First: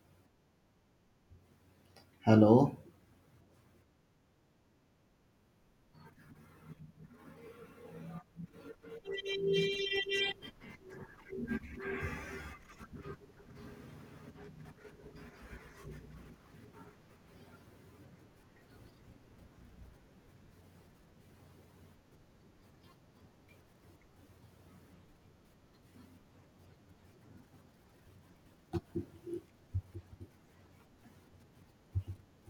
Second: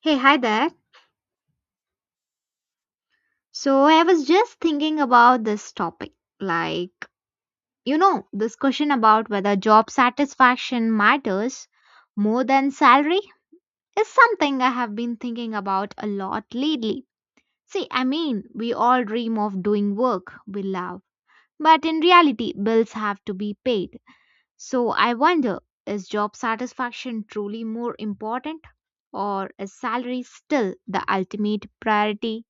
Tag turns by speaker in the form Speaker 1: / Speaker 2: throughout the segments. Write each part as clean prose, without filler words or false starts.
Speaker 1: Hey, hi there.
Speaker 2: Hello.
Speaker 1: So I was just thinking about this topic. Like, this question about whether job satisfaction matters more than salary is something I have been thinking about a lot lately. See, I mean, we all dream of doing work we love, but in reality, bills have to be paid. So I wonder, is job satisfaction truly more important, or is salary still the ultimate priority?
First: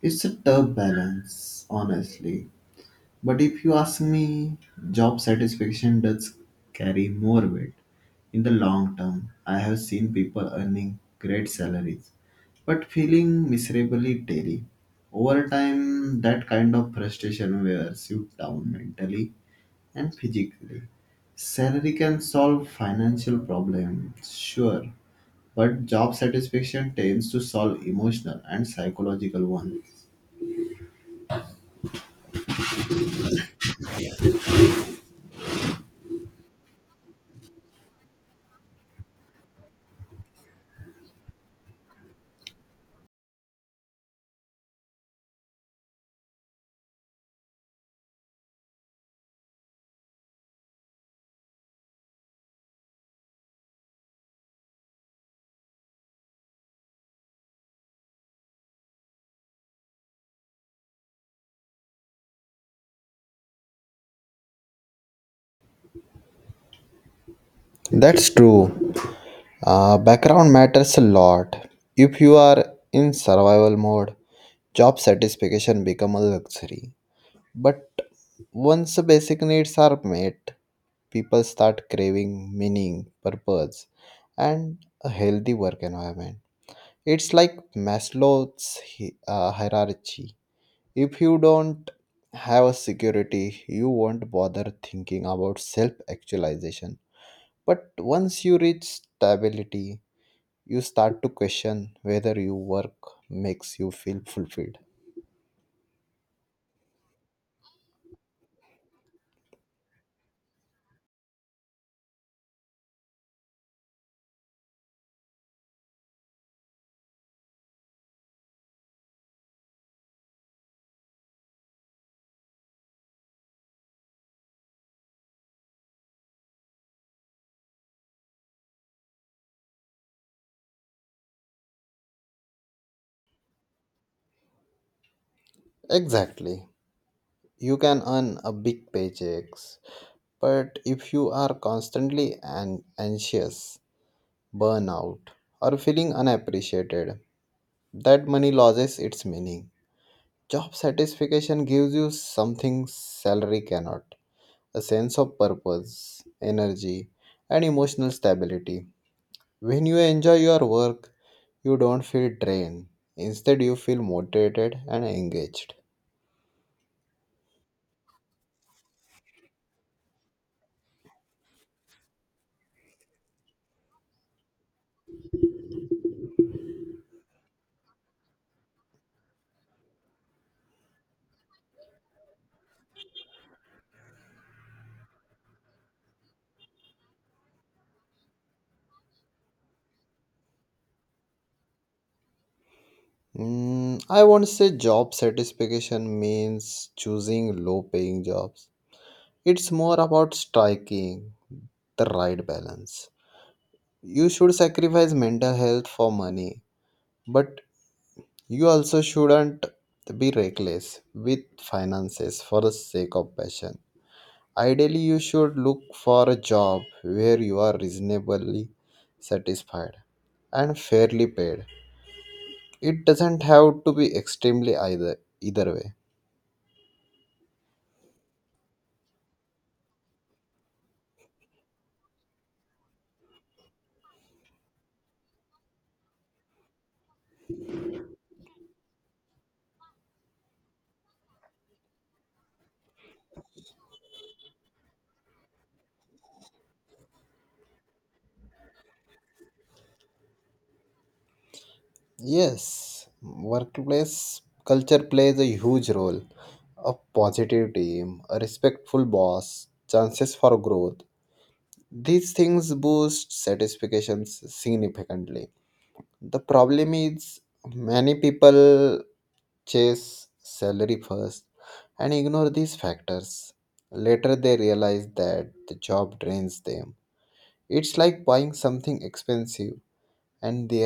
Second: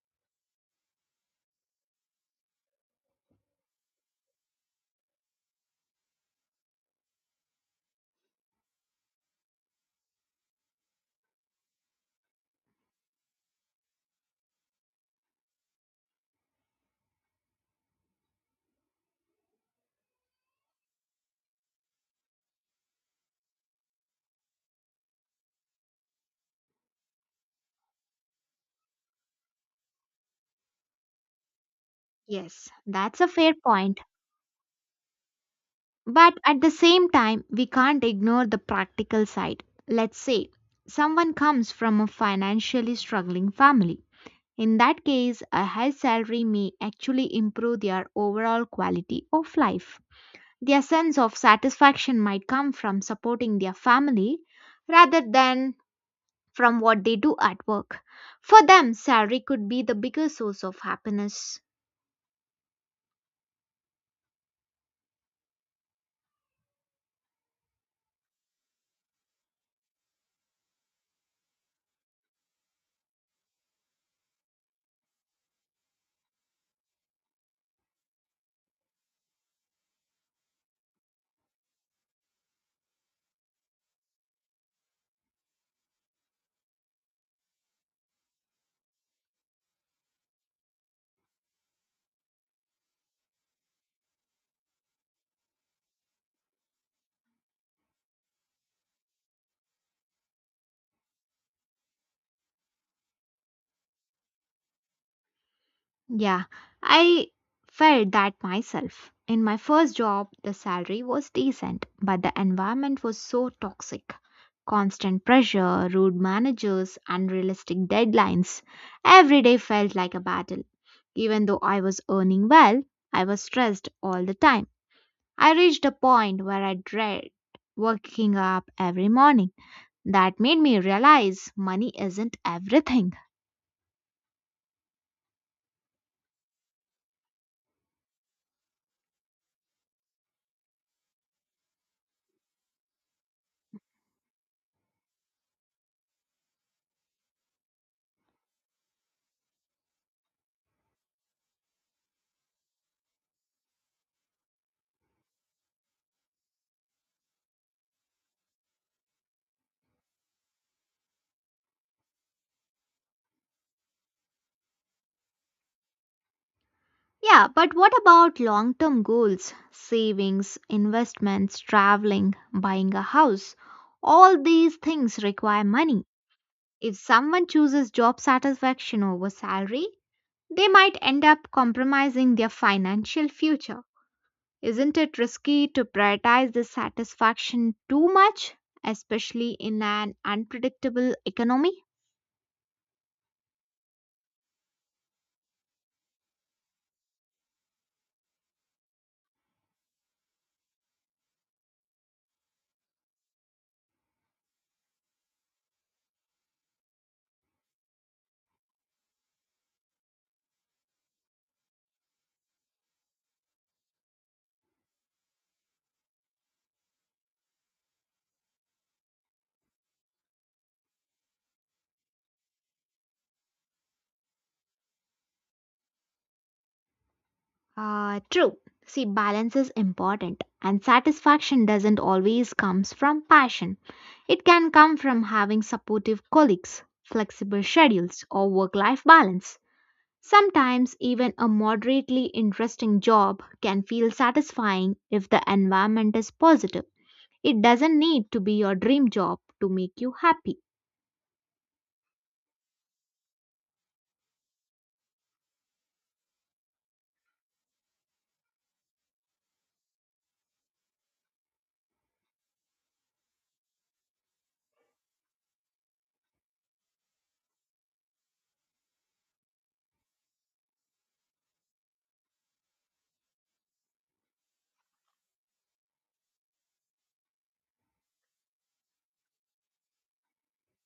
Speaker 2: It's a tough balance, honestly. But if you ask me, job satisfaction does carry more weight. In the long term, I have seen people earning great salaries but feeling miserably daily. Over time, that kind of frustration wears you down mentally and physically. Salary can solve financial problems, sure, but job satisfaction tends to solve emotional and psychological ones.
Speaker 1: Yes, that's a fair point. But at the same time, we can't ignore the practical side. Let's say someone comes from a financially struggling family. In that case, a high salary may actually improve their overall quality of life. Their sense of satisfaction might come from supporting their family rather than from what they do at work. For them, salary could be the biggest source of happiness.
Speaker 2: That's true. Background matters a lot. If you are in survival mode, job satisfaction become a luxury. But once the basic needs are met, people start craving meaning, purpose, and a healthy work environment. It's like Maslow's hierarchy. If you don't have a security, you won't bother thinking about self actualization. But once you reach stability, you start to question whether your work makes you feel fulfilled.
Speaker 1: Yeah, I felt that myself. In my first job, the salary was decent, but the environment was so toxic. Constant pressure, rude managers, unrealistic deadlines. Every day felt like a battle. Even though I was earning well, I was stressed all the time. I reached a point where I dread waking up every morning. That made me realize money isn't everything.
Speaker 2: Exactly. You can earn a big paychecks, but if you are constantly anxious, burnout, or feeling unappreciated, that money loses its meaning. Job satisfaction gives you something salary cannot, a sense of purpose, energy, and emotional stability. When you enjoy your work, you don't feel drained. Instead, you feel motivated and engaged.
Speaker 1: Yeah, but what about long term goals? Savings, investments, traveling, buying a house. All these things require money. If someone chooses job satisfaction over salary, they might end up compromising their financial future. Isn't it risky to prioritize this satisfaction too much, especially in an unpredictable economy?
Speaker 2: I won't say job satisfaction means choosing low paying jobs. It's more about striking the right balance. You should sacrifice mental health for money, but you also shouldn't be reckless with finances for the sake of passion. Ideally, you should look for a job where you are reasonably satisfied and fairly paid, it doesn't have to be extremely either either way.
Speaker 1: True. See, balance is important, and satisfaction doesn't always comes from passion. It can come from having supportive colleagues, flexible schedules, or work-life balance. Sometimes even a moderately interesting job can feel satisfying if the environment is positive. It doesn't need to be your dream job to make you happy.
Speaker 2: Yes, workplace culture plays a huge role, a positive team, a respectful boss, chances for growth, these things boost satisfactions significantly. The problem is, many people chase salary first and ignore these factors, later they realize that the job drains them. It's like buying something expensive and the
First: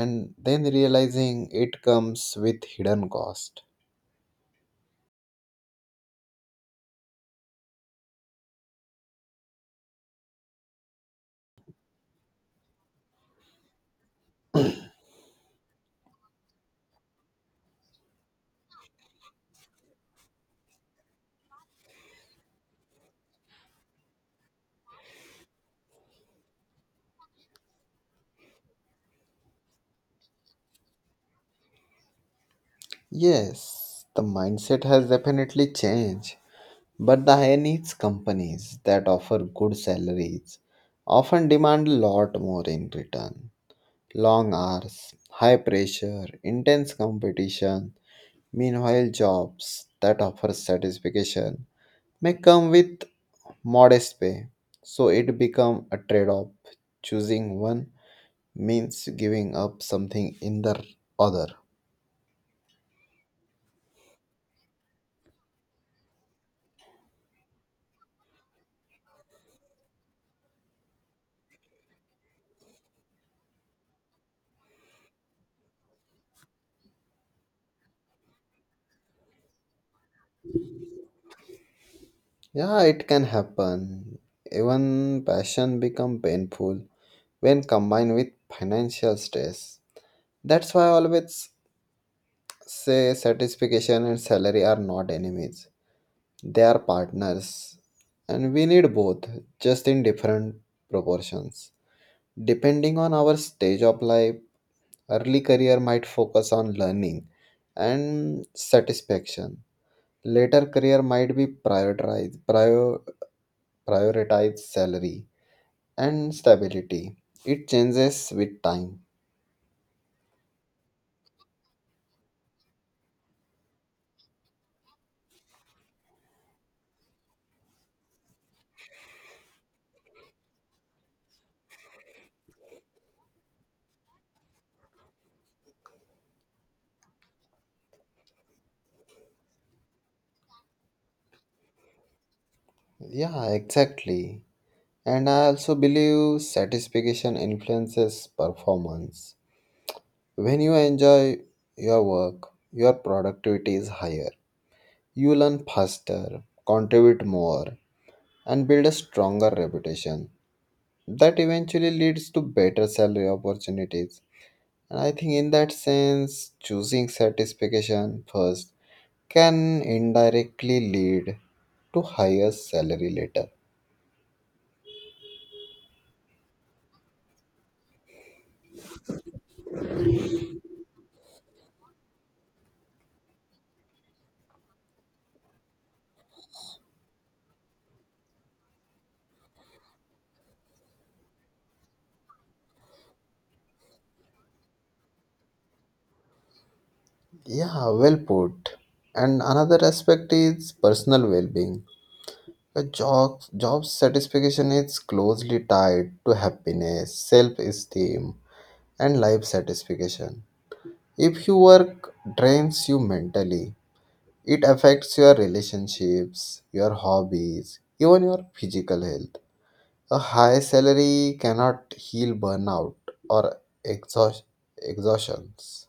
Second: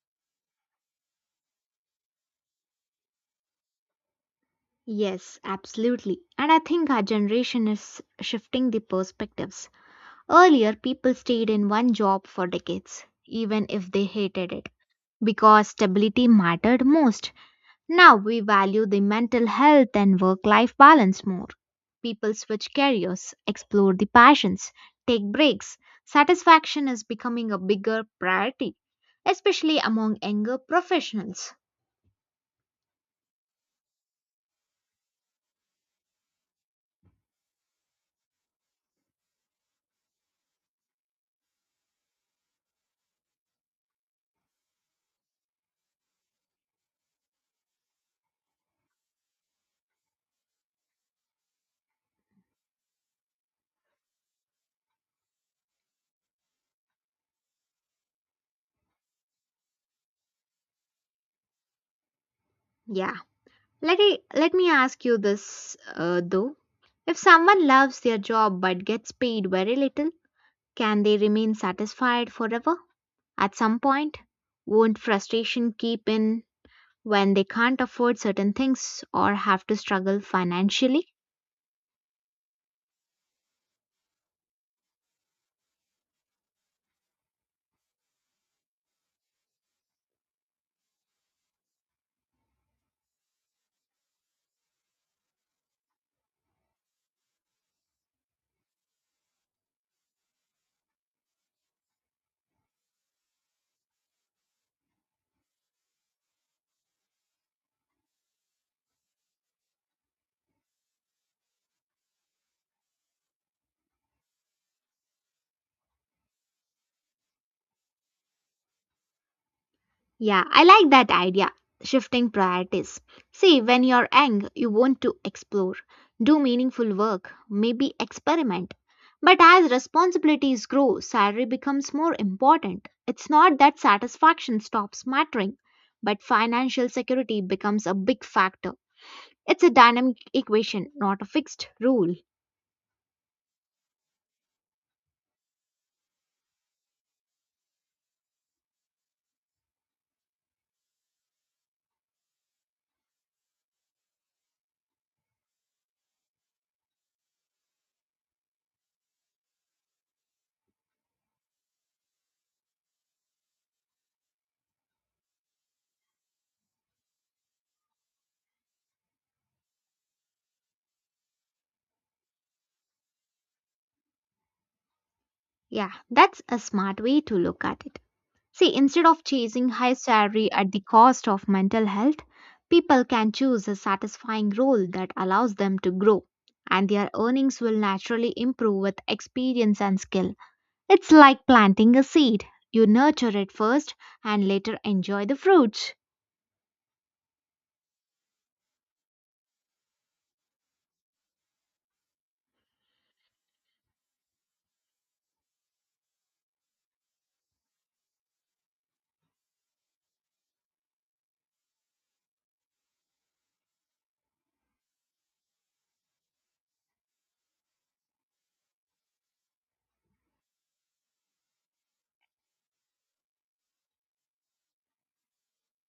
Speaker 2: and then realizing it comes with hidden cost.
Speaker 1: Yes, absolutely. And I think our generation is shifting the perspectives. Earlier, people stayed in one job for decades, even if they hated it, because stability mattered most. Now we value the mental health and work life balance more. People switch careers, explore the passions, take breaks. Satisfaction is becoming a bigger priority, especially among younger professionals.
Speaker 2: Yes, the mindset has definitely changed, but the high needs companies that offer good salaries often demand a lot more in return: long hours, high pressure, intense competition. Meanwhile, jobs that offer satisfaction may come with modest pay, so it becomes a trade off. Choosing one means giving up something in the other.
Speaker 1: Yeah. Let me ask you this though. If someone loves their job but gets paid very little, can they remain satisfied forever? At some point, won't frustration keep in when they can't afford certain things or have to struggle financially?
Speaker 2: Yeah, it can happen. Even passion become painful when combined with financial stress. That's why I always say satisfaction and salary are not enemies. They are partners, and we need both, just in different proportions. Depending on our stage of life, early career might focus on learning and satisfaction. Later career might prioritize salary and stability. It changes with time.
Speaker 1: Yeah, I like that idea. Shifting priorities. See, when you're young, you want to explore, do meaningful work, maybe experiment. But as responsibilities grow, salary becomes more important. It's not that satisfaction stops mattering, but financial security becomes a big factor. It's a dynamic equation, not a fixed rule.
Speaker 2: Yeah, exactly. And I also believe satisfaction influences performance. When you enjoy your work, your productivity is higher. You learn faster, contribute more, and build a stronger reputation. That eventually leads to better salary opportunities. And I think in that sense, choosing satisfaction first can indirectly lead to higher salary later.
Speaker 1: Yeah, that's a smart way to look at it. See, instead of chasing high salary at the cost of mental health, people can choose a satisfying role that allows them to grow, and their earnings will naturally improve with experience and skill. It's like planting a seed. You nurture it first and later enjoy the fruits.
Speaker 2: Yeah, well put. And another aspect is personal well-being. A job satisfaction is closely tied to happiness, self-esteem, and life satisfaction. If your work drains you mentally, it affects your relationships, your hobbies, even your physical health. A high salary cannot heal burnout or exhaust- exhaustions.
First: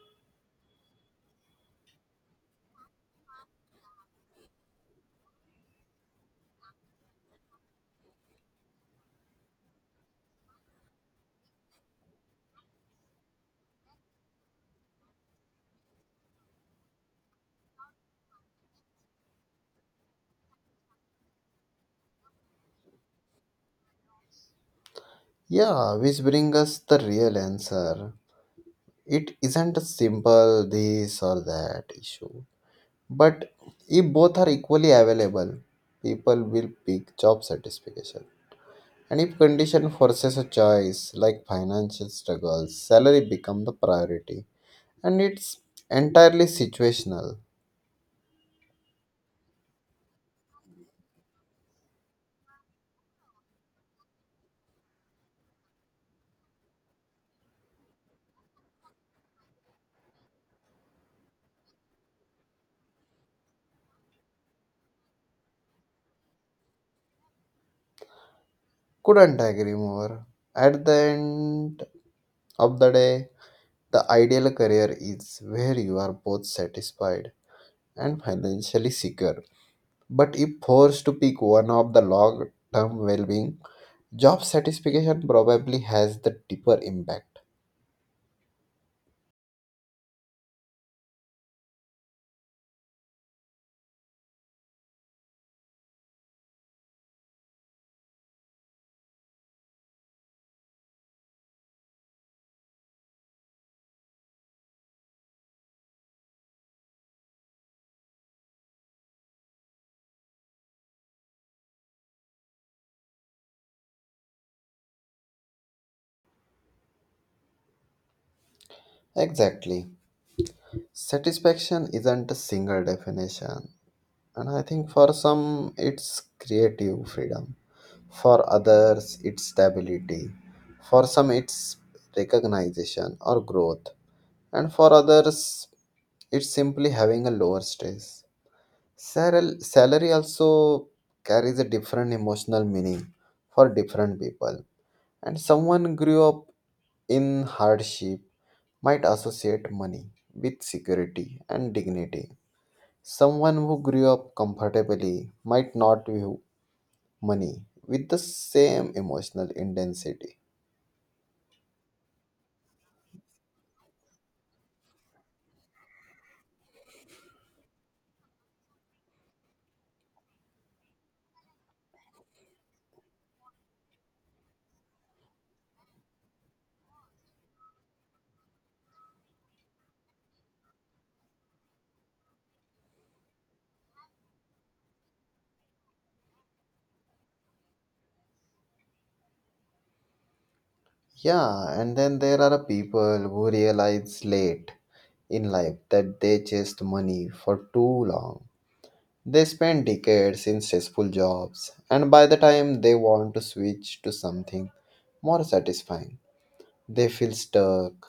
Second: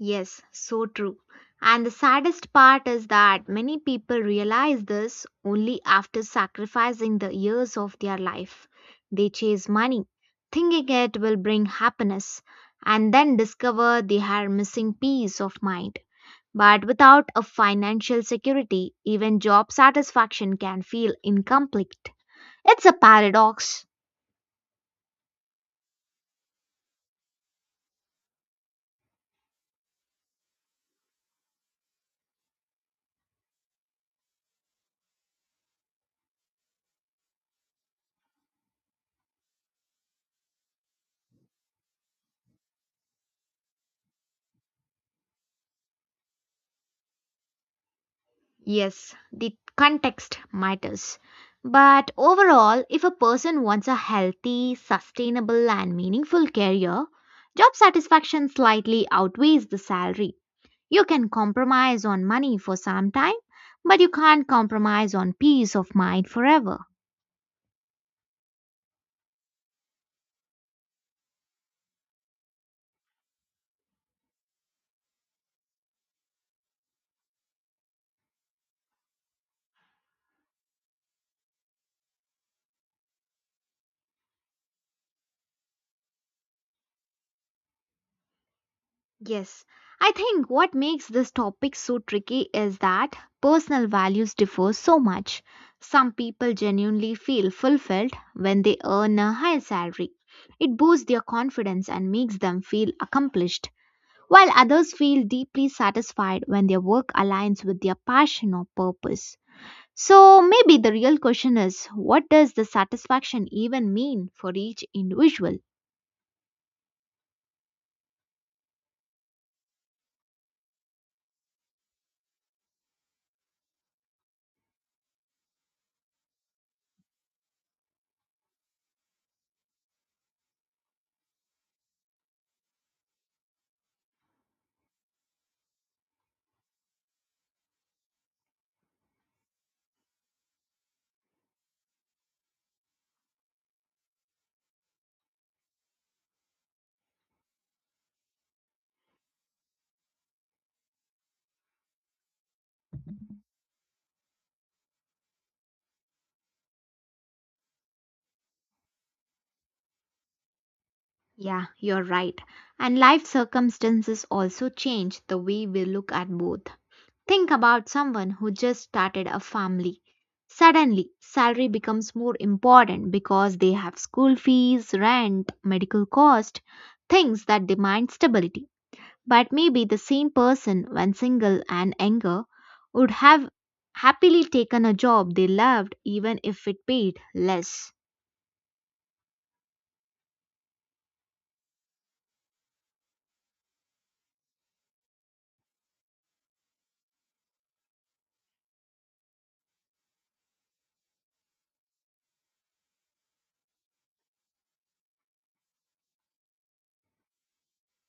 Speaker 1: Yes, so true. And the saddest part is that many people realize this only after sacrificing the years of their life. They chase money, thinking it will bring happiness, and then discover they are missing peace of mind. But without a financial security, even job satisfaction can feel incomplete. It's a paradox.
Speaker 2: Yeah, which brings us the real answer. It isn't a simple this or that issue. But if both are equally available, people will pick job satisfaction. And if condition forces a choice like financial struggles, salary become the priority. And it's entirely situational.
Speaker 1: Yes, the context matters. But overall, if a person wants a healthy, sustainable, and meaningful career, job satisfaction slightly outweighs the salary. You can compromise on money for some time, but you can't compromise on peace of mind forever.
Speaker 2: Couldn't agree more. At the end of the day, the ideal career is where you are both satisfied and financially secure. But if forced to pick one of the long term well being, job satisfaction probably has the deeper impact.
Speaker 1: Yes, I think what makes this topic so tricky is that personal values differ so much. Some people genuinely feel fulfilled when they earn a high salary. It boosts their confidence and makes them feel accomplished, while others feel deeply satisfied when their work aligns with their passion or purpose. So maybe the real question is, what does the satisfaction even mean for each individual?
Speaker 2: Exactly. Satisfaction isn't a single definition, and I think for some it's creative freedom. For others, it's stability. For some, it's recognition or growth. And for others, it's simply having a lower stress. Salary also carries a different emotional meaning for different people. And someone grew up in hardship might associate money with security and dignity. Someone who grew up comfortably might not view money with the same emotional intensity.
Speaker 1: Yeah, you're right. And life circumstances also change the way we look at both. Think about someone who just started a family. Suddenly, salary becomes more important because they have school fees, rent, medical cost, things that demand stability. But maybe the same person, when single and younger, would have happily taken a job they loved even if it paid less.
Speaker 2: Yeah, and then there are people who realize late in life that they chased money for too long. They spend decades in stressful jobs, and by the time they want to switch to something more satisfying, they feel stuck.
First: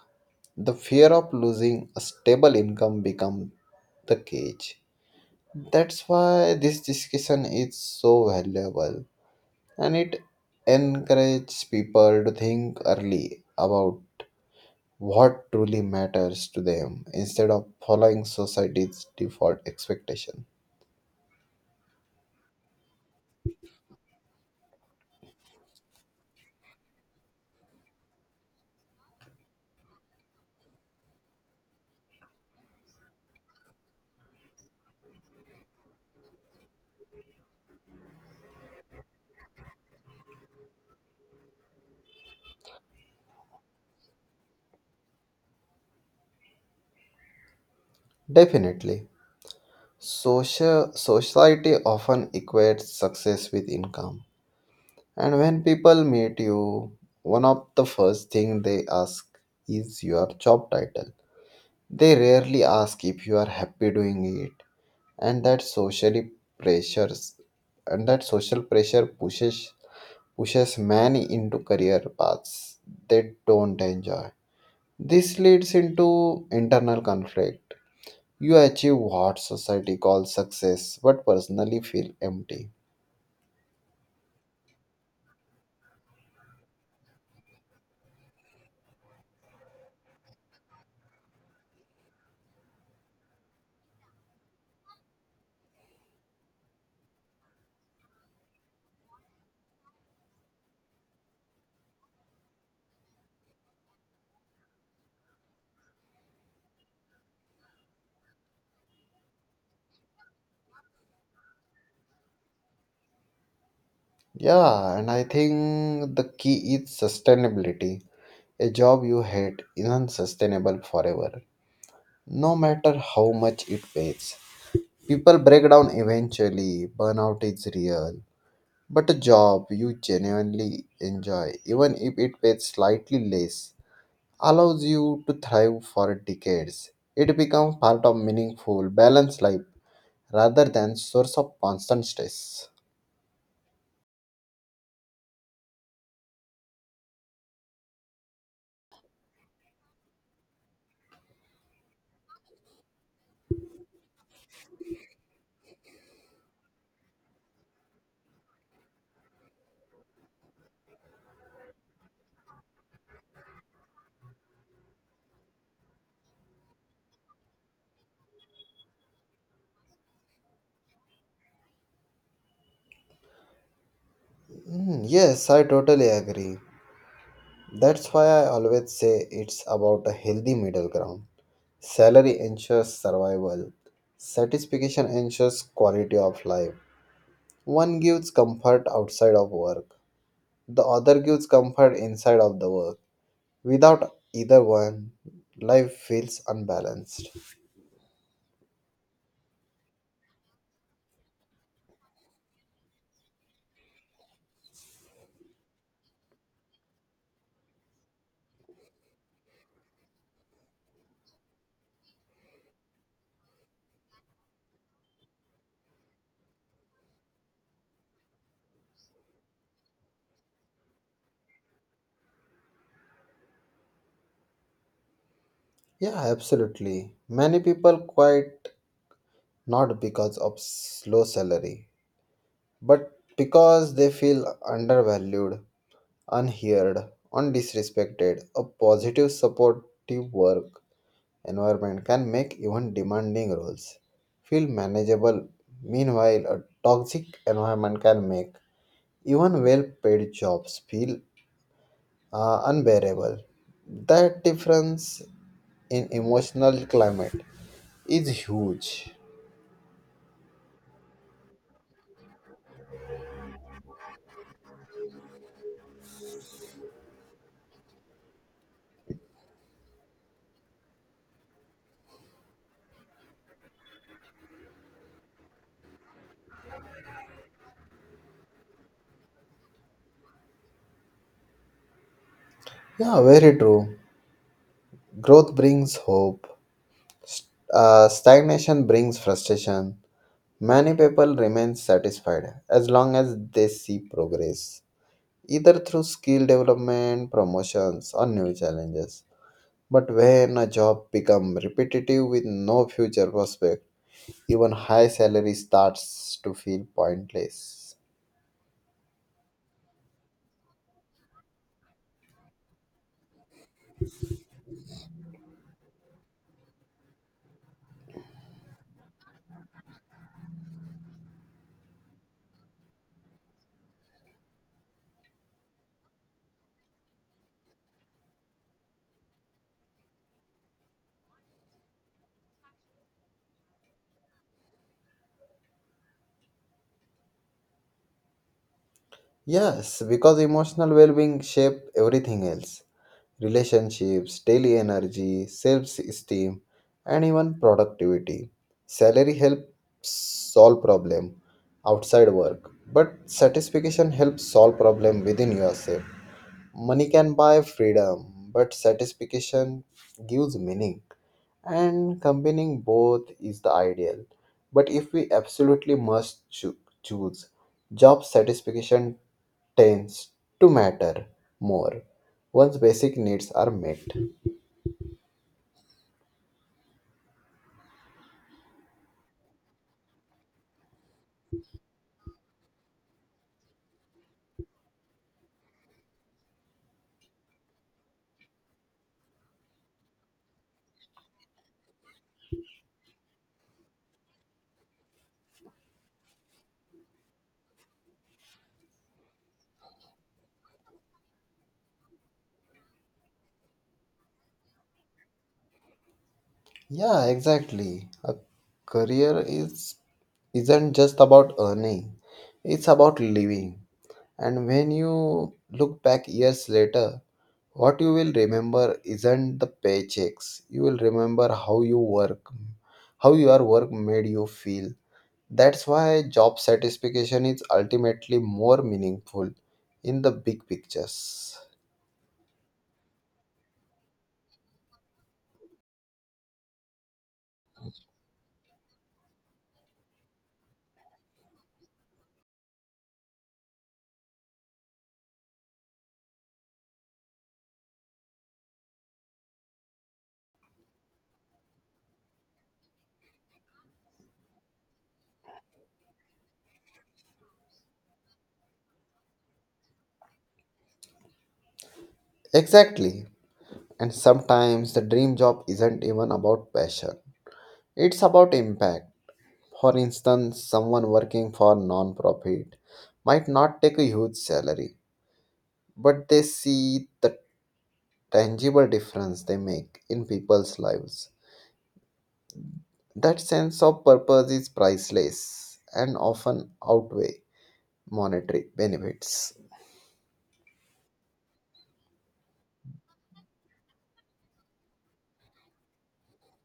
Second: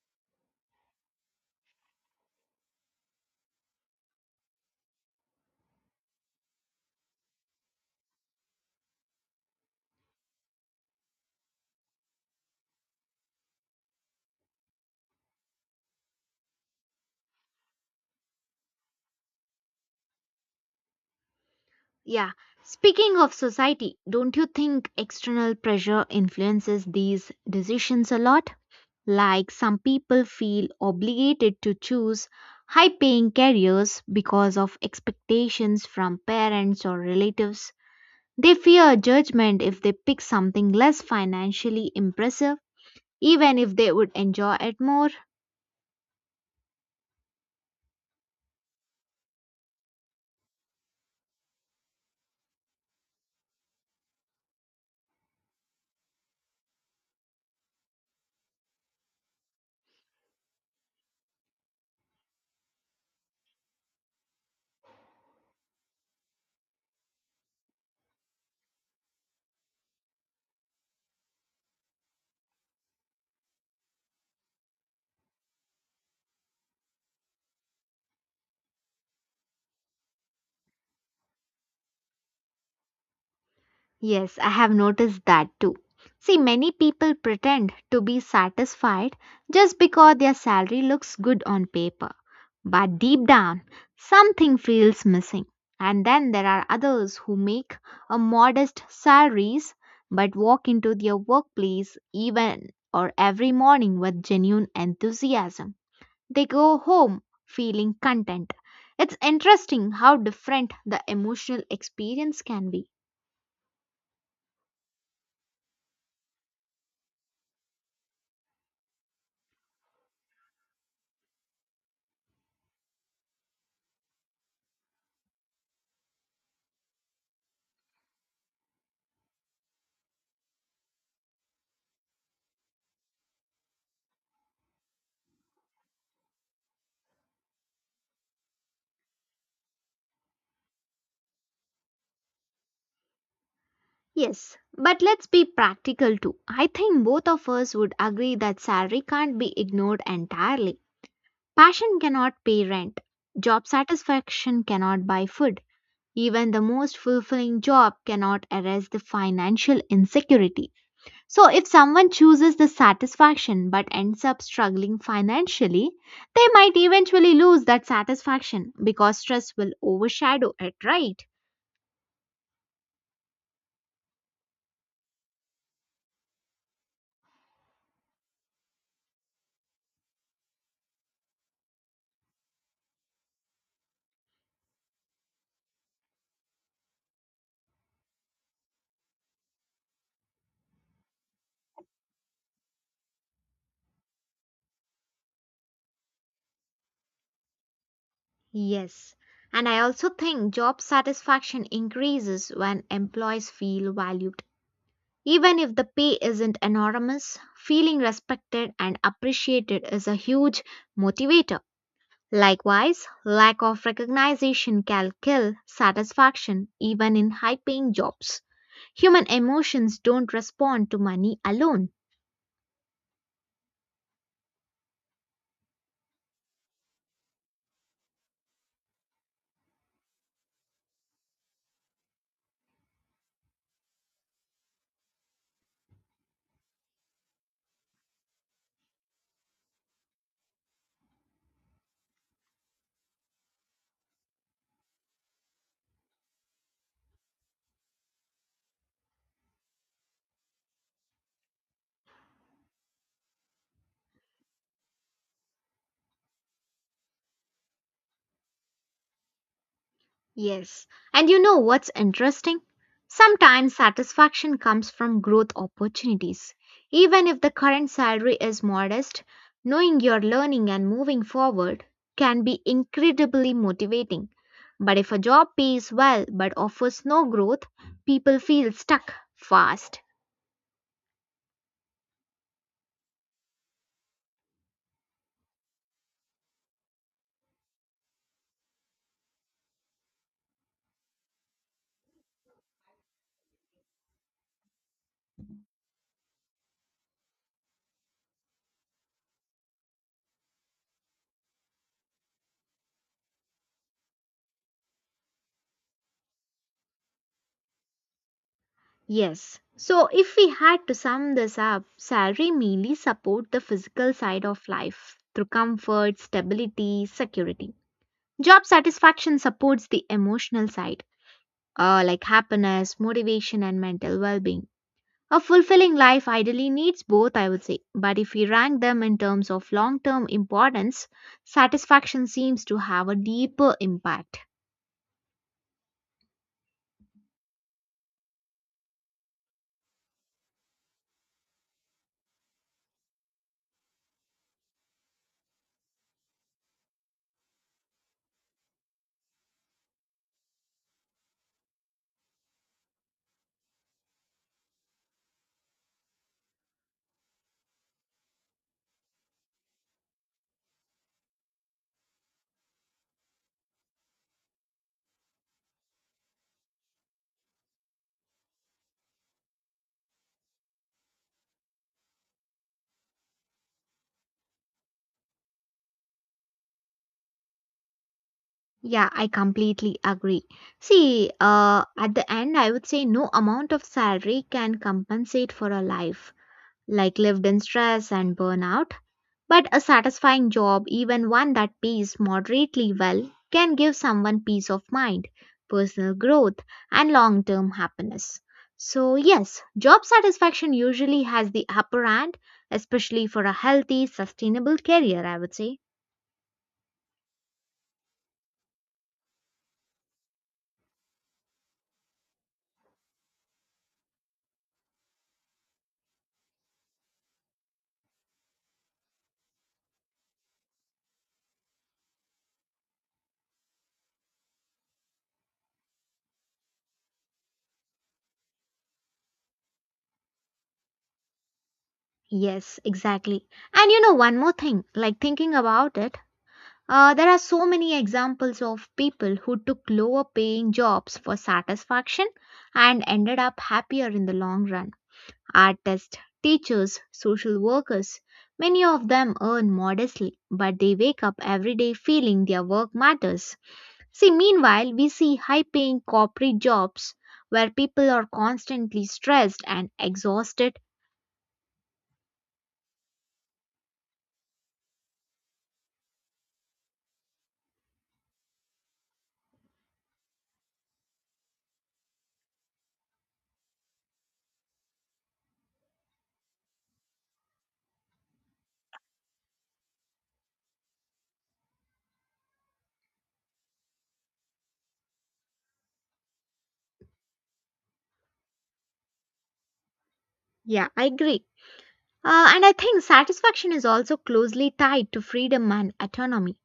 Speaker 2: The fear of losing a stable income becomes the cage. That's why this discussion is so valuable, and it encourages people to think early about what truly matters to them instead of following society's default expectation.
Speaker 1: Yeah. Speaking of society, don't you think external pressure influences these decisions a lot? Like some people feel obligated to choose high paying careers because of expectations from parents or relatives. They fear judgment if they pick something less financially impressive, even if they would enjoy it more.
Speaker 2: Definitely, social society often equates success with income. And when people meet you, one of the first thing they ask is your job title. They rarely ask if you are happy doing it, and pressures that social pressure pushes many into career paths they don't enjoy. This leads into internal conflict. You achieve what society calls success, but personally feel empty.
Speaker 1: Yes, I have noticed that too. See, many people pretend to be satisfied just because their salary looks good on paper. But deep down, something feels missing. And then there are others who make a modest salaries but walk into their workplace even or every morning with genuine enthusiasm. They go home feeling content. It's interesting how different the emotional experience can be.
Speaker 2: Yeah, and I think the key is sustainability. A job you hate isn't sustainable forever, no matter how much it pays. People break down eventually, burnout is real. But a job you genuinely enjoy, even if it pays slightly less, allows you to thrive for decades. It becomes part of meaningful, balanced life rather than source of constant stress.
Speaker 1: Yes, but let's be practical too. I think both of us would agree that salary can't be ignored entirely. Passion cannot pay rent, job satisfaction cannot buy food. Even the most fulfilling job cannot erase the financial insecurity. So, if someone chooses the satisfaction but ends up struggling financially, they might eventually lose that satisfaction because stress will overshadow it, right?
Speaker 2: Yes, I totally agree. That's why I always say it's about a healthy middle ground. Salary ensures survival. Satisfaction ensures quality of life. One gives comfort outside of work. The other gives comfort inside of the work. Without either one, life feels unbalanced.
Speaker 1: Yes. And I also think job satisfaction increases when employees feel valued. Even if the pay isn't enormous, feeling respected and appreciated is a huge motivator. Likewise, lack of recognition can kill satisfaction even in high paying jobs. Human emotions don't respond to money alone.
Speaker 2: Yeah, absolutely. Many people quit not because of low salary, but because they feel undervalued, unheard, undisrespected. A positive, supportive work environment can make even demanding roles feel manageable. Meanwhile, a toxic environment can make even well paid jobs feel unbearable. That difference in emotional climate is huge.
Speaker 1: Yes. And you know what's interesting? Sometimes satisfaction comes from growth opportunities. Even if the current salary is modest, knowing you're learning and moving forward can be incredibly motivating. But if a job pays well but offers no growth, people feel stuck fast.
Speaker 2: Yeah, very true. Growth brings hope. Stagnation brings frustration. Many people remain satisfied as long as they see progress, either through skill development, promotions, or new challenges. But when a job becomes repetitive with no future prospect, even high salary starts to feel pointless.
Speaker 1: Yes. So if we had to sum this up, salary mainly support the physical side of life through comfort, stability, security. Job satisfaction supports the emotional side, like happiness, motivation, and mental well being. A fulfilling life ideally needs both, I would say, but if we rank them in terms of long term importance, satisfaction seems to have a deeper impact.
Speaker 2: Yes, because emotional well being shapes everything else: relationships, daily energy, self-esteem, and even productivity. Salary helps solve problem outside work, but satisfaction helps solve problem within yourself. Money can buy freedom, but satisfaction gives meaning, and combining both is the ideal. But if we absolutely must choose, job satisfaction tends to matter more once basic needs are met.
Speaker 1: Yeah, I completely agree. See, at the end, I would say no amount of salary can compensate for a life like lived in stress and burnout. But a satisfying job, even one that pays moderately well, can give someone peace of mind, personal growth, and long term happiness. So, yes, job satisfaction usually has the upper hand, especially for a healthy, sustainable career, I would say.
Speaker 2: Yeah, exactly. A career is isn't just about earning. It's about living. And when you look back years later, what you will remember isn't the paychecks. You will remember how you work, how your work made you feel. That's why job satisfaction is ultimately more meaningful in the big pictures.
Speaker 1: Yes, exactly. And you know, one more thing, like thinking about it, there are so many examples of people who took lower paying jobs for satisfaction and ended up happier in the long run. Artists, teachers, social workers, many of them earn modestly, but they wake up every day feeling their work matters. See, meanwhile, we see high paying corporate jobs where people are constantly stressed and exhausted.
Speaker 2: Exactly. And sometimes the dream job isn't even about passion. It's about impact. For instance, someone working for non-profit might not take a huge salary, but they see the tangible difference they make in people's lives. That sense of purpose is priceless and often outweigh monetary benefits.
Speaker 1: Yeah, I agree. And I think satisfaction is also closely tied to freedom and autonomy.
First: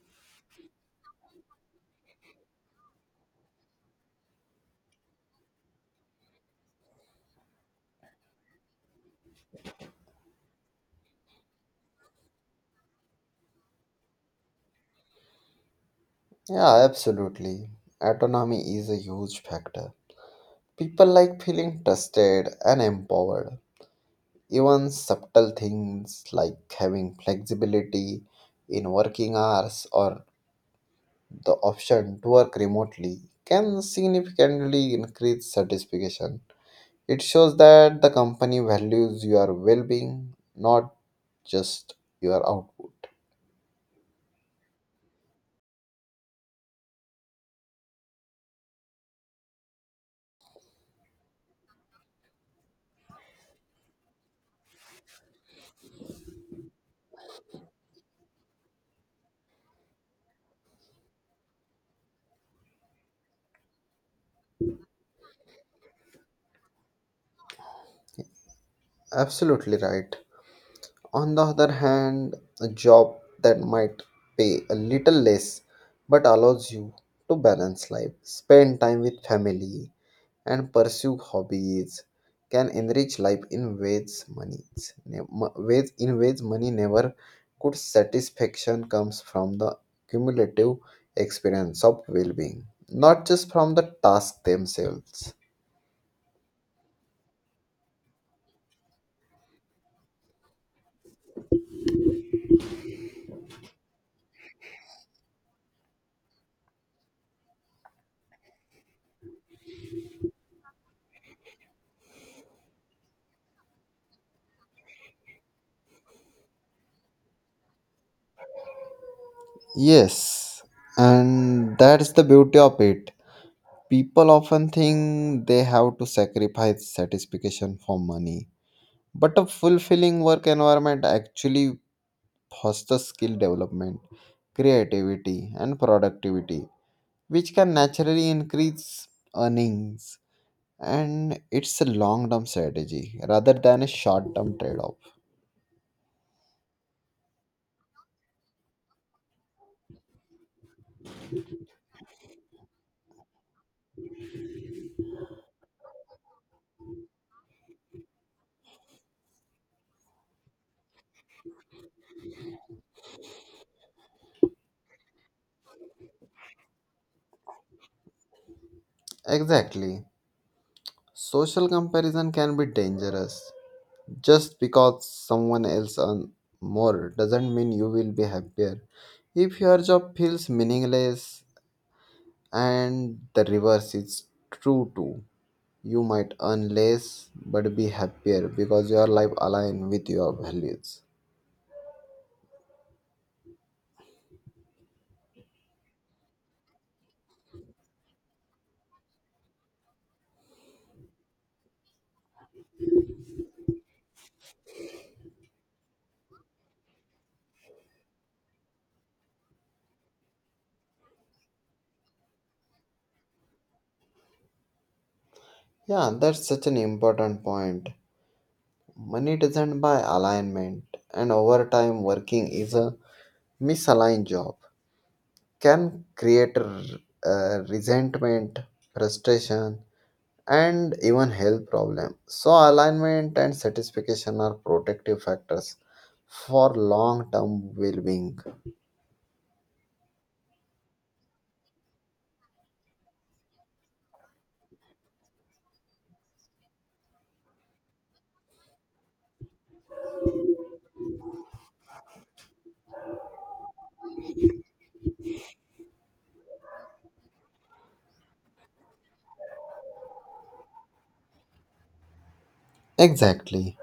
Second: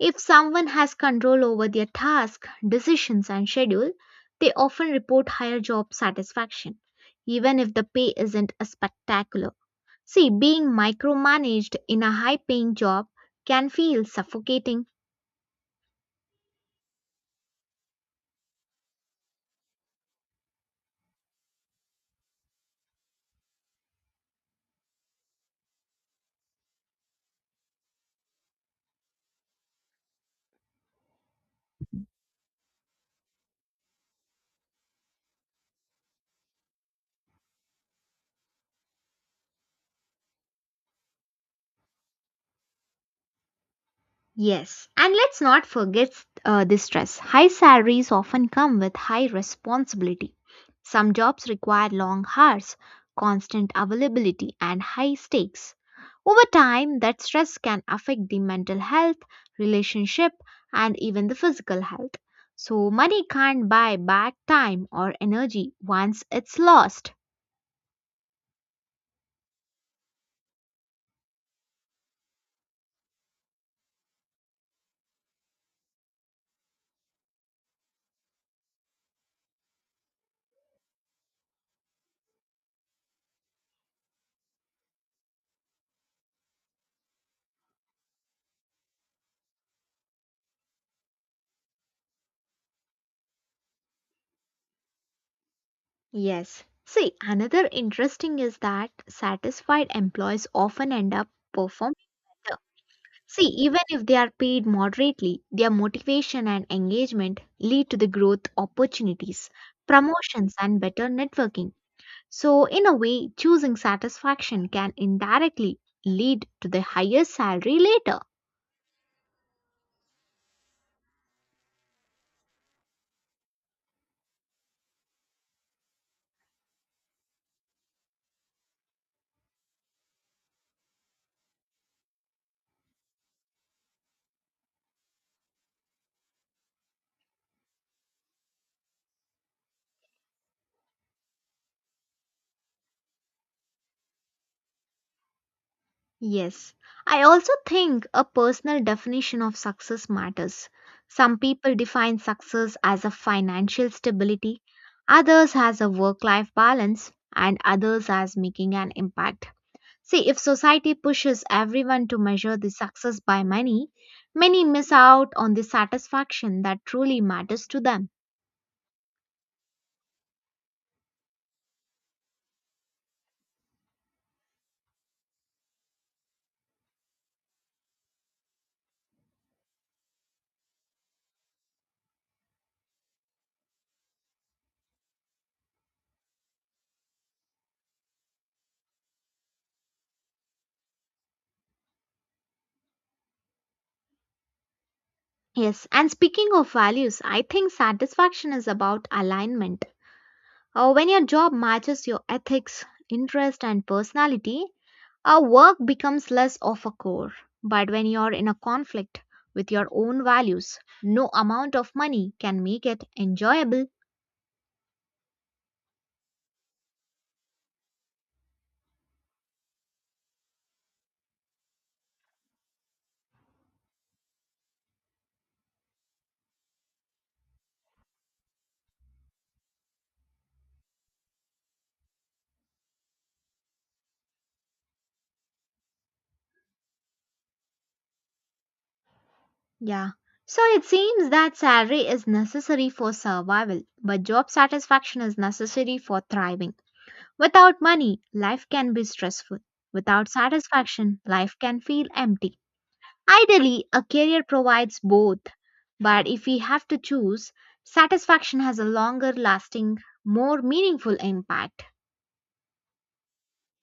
Speaker 1: If someone has control over their task, decisions, and schedule, they often report higher job satisfaction, even if the pay isn't a spectacular. See, being micromanaged in a high paying job can feel suffocating.
Speaker 2: Yeah, absolutely. Autonomy is a huge factor. People like feeling trusted and empowered. Even subtle things like having flexibility in working hours or the option to work remotely can significantly increase satisfaction. It shows that the company values your well being, not just your output.
Speaker 1: Yes, and let's not forget the stress. High salaries often come with high responsibility. Some jobs require long hours, constant availability, and high stakes. Over time, that stress can affect the mental health, relationship, and even the physical health. So, money can't buy back time or energy once it's lost.
Speaker 2: Absolutely right. On the other hand, a job that might pay a little less but allows you to balance life, spend time with family, and pursue hobbies can enrich life in ways money ways money never could. Satisfaction comes from the cumulative experience of well-being, not just from the task themselves.
Speaker 1: Yes. See, another interesting is that satisfied employees often end up performing. See, even if they are paid moderately, their motivation and engagement lead to the growth opportunities, promotions, and better networking. So, in a way, choosing satisfaction can indirectly lead to the higher salary later.
Speaker 2: Yes, and that's the beauty of it. People often think they have to sacrifice satisfaction for money, but a fulfilling work environment actually fosters skill development, creativity, and productivity, which can naturally increase earnings. And it's a long term strategy rather than a short term trade off.
Speaker 1: Yes, I also think a personal definition of success matters. Some people define success as a financial stability, others as a work life balance, and others as making an impact. See, if society pushes everyone to measure the success by money, many miss out on the satisfaction that truly matters to them.
Speaker 2: Exactly. Social comparison can be dangerous. Just because someone else earns more doesn't mean you will be happier. If your job feels meaningless, and the reverse is true too, you might earn less but be happier because your life aligns with your values.
Speaker 1: Yes, and speaking of values, I think satisfaction is about alignment. When your job matches your ethics, interest, and personality, our work becomes less of a chore. But when you're in a conflict with your own values, no amount of money can make it enjoyable.
Speaker 2: Yeah, that's such an important point. Money doesn't buy alignment, and overtime working is a misaligned job can create resentment, frustration, and even health problem. So alignment and satisfaction are protective factors for long-term well-being.
Speaker 1: Yeah. So it seems that salary is necessary for survival, but job satisfaction is necessary for thriving. Without money, life can be stressful. Without satisfaction, life can feel empty. Ideally, a career provides both, but if we have to choose, satisfaction has a longer lasting, more meaningful impact.
Speaker 2: Exactly.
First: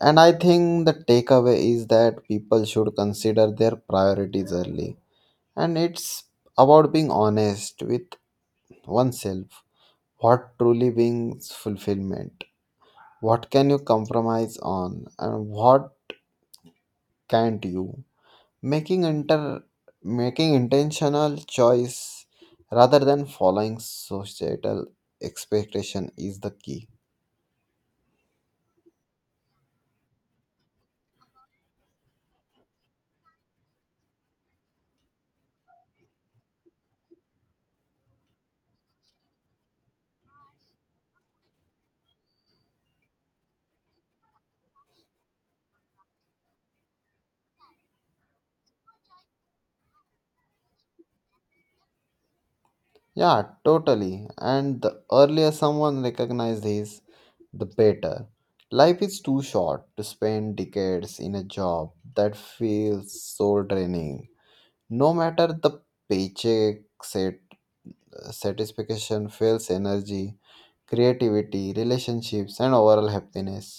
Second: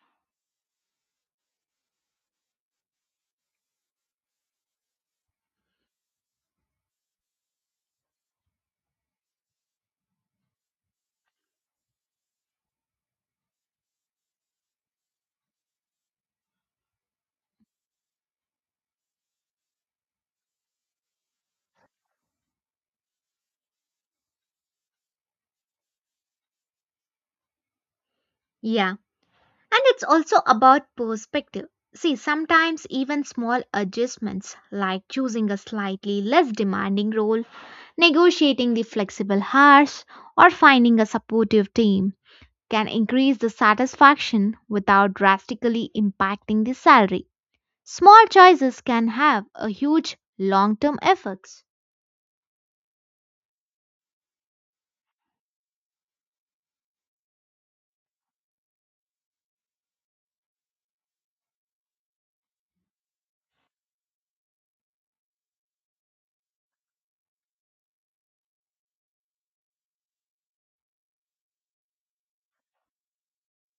Speaker 2: And I think the takeaway is that people should consider their priorities early. And it's about being honest with oneself. What truly brings fulfillment? What can you compromise on? And what can't you? making inter Making intentional choice rather than following societal expectation is the key.
Speaker 1: Yeah. And it's also about perspective. See, sometimes even small adjustments like choosing a slightly less demanding role, negotiating the flexible hours, or finding a supportive team can increase the satisfaction without drastically impacting the salary. Small choices can have a huge long term effects.
Speaker 2: Yeah, totally, and the earlier someone recognizes this the better. Life is too short to spend decades in a job that feels soul draining, no matter the paycheck. Satisfaction fails energy, creativity, relationships, and overall happiness.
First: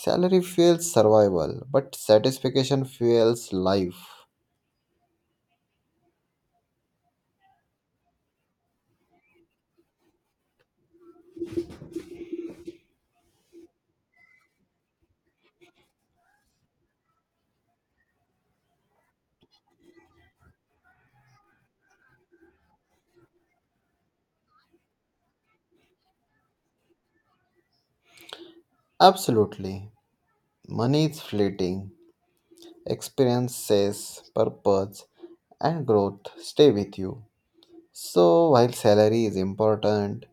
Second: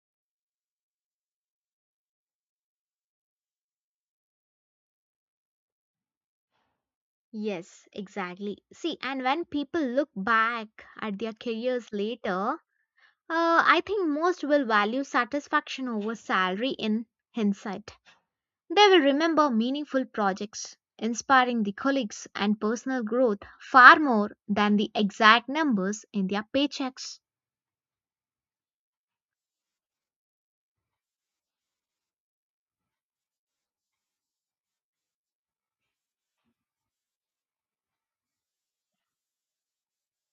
Speaker 2: Salary fuels survival, but satisfaction fuels life.
Speaker 1: Yes, exactly. See, and when people look back at their careers later, I think most will value satisfaction over salary in hindsight. They will remember meaningful projects, inspiring the colleagues, and personal growth far more than the exact numbers in their paychecks.
Speaker 2: Absolutely. Money is fleeting. Experiences, purpose, and growth stay with you. So, while salary is important,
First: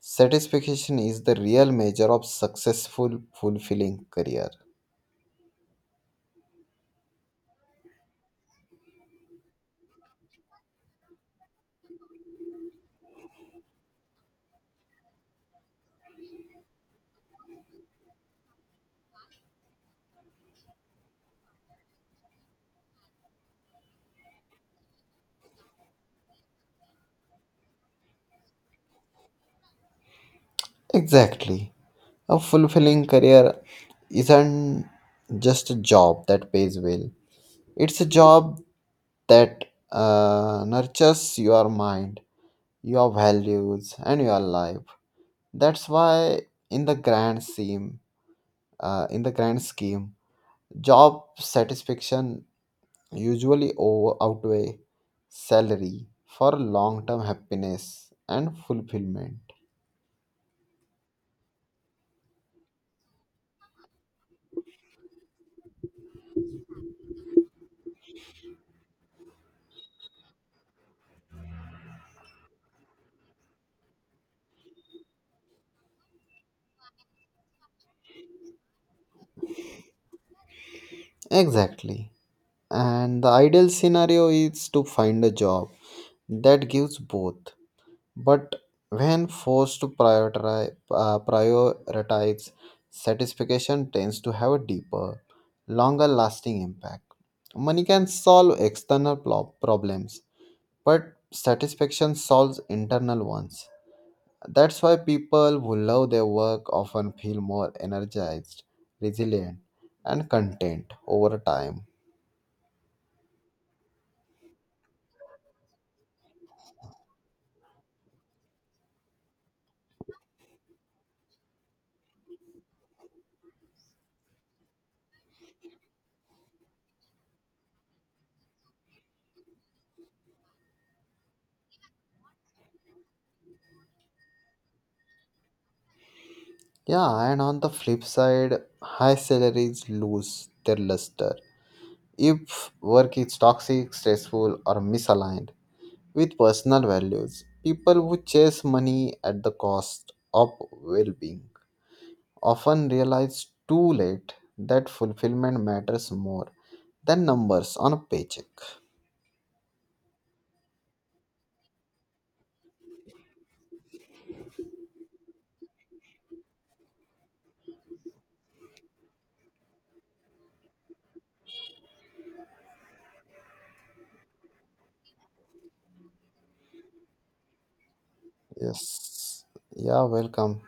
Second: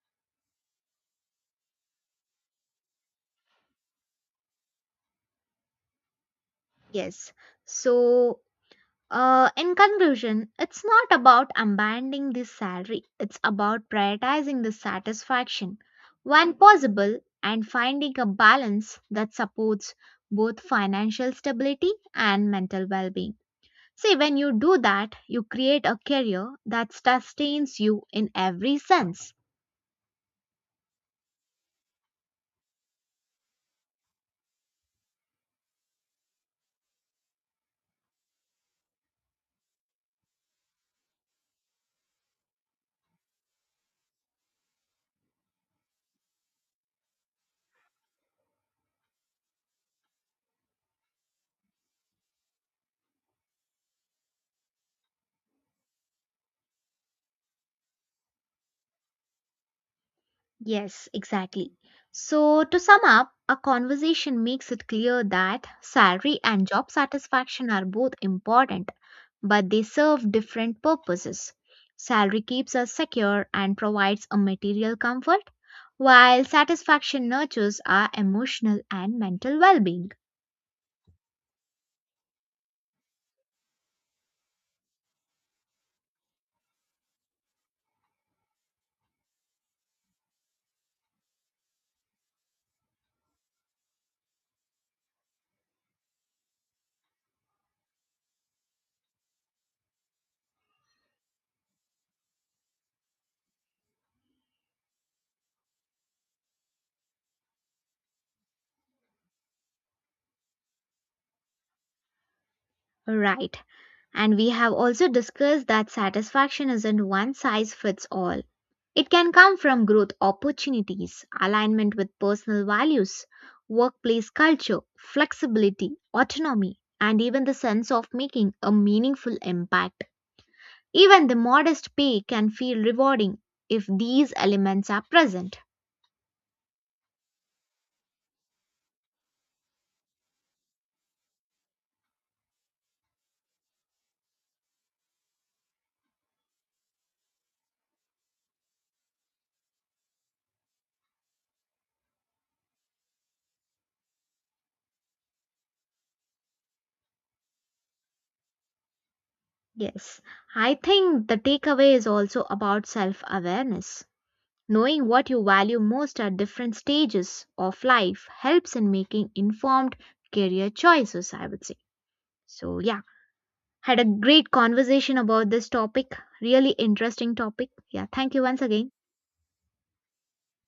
Speaker 2: satisfaction is the real measure of successful, fulfilling career.
Speaker 1: Yes. So, in conclusion, it's not about abandoning the salary, it's about prioritizing the satisfaction when possible and finding a balance that supports both financial stability and mental well being. See, when you do that, you create a career that sustains you in every sense.
Speaker 2: Exactly. A fulfilling career isn't just a job that pays well. It's a job that nurtures your mind, your values, and your life. That's why in the grand scheme in the grand scheme, job satisfaction usually over outweigh salary for long term happiness and fulfillment.
Speaker 1: Yes, exactly. So, to sum up, our conversation makes it clear that salary and job satisfaction are both important, but they serve different purposes. Salary keeps us secure and provides a material comfort, while satisfaction nurtures our emotional and mental well being.
Speaker 2: Exactly, and the ideal scenario is to find a job that gives both. But when forced to prioritize, satisfaction tends to have a deeper, longer lasting impact. Money can solve external problems, but satisfaction solves internal ones. That's why people who love their work often feel more energized, resilient, and content over time.
Speaker 1: Right. And we have also discussed that satisfaction isn't one size fits all. It can come from growth opportunities, alignment with personal values, workplace culture, flexibility, autonomy, and even the sense of making a meaningful impact. Even the modest pay can feel rewarding if these elements are present.
Speaker 2: Yeah, and on the flip side, high salaries lose their luster if work is toxic, stressful, or misaligned with personal values. People who chase money at the cost of well being often realize too late that fulfillment matters more than numbers on a paycheck.
Speaker 1: Yes, I think the takeaway is also about self awareness. Knowing what you value most at different stages of life helps in making informed career choices, I would say. So, yeah, had a great conversation about this topic. Really interesting topic. Yeah, thank you once again.
Speaker 2: Yes, yeah, welcome.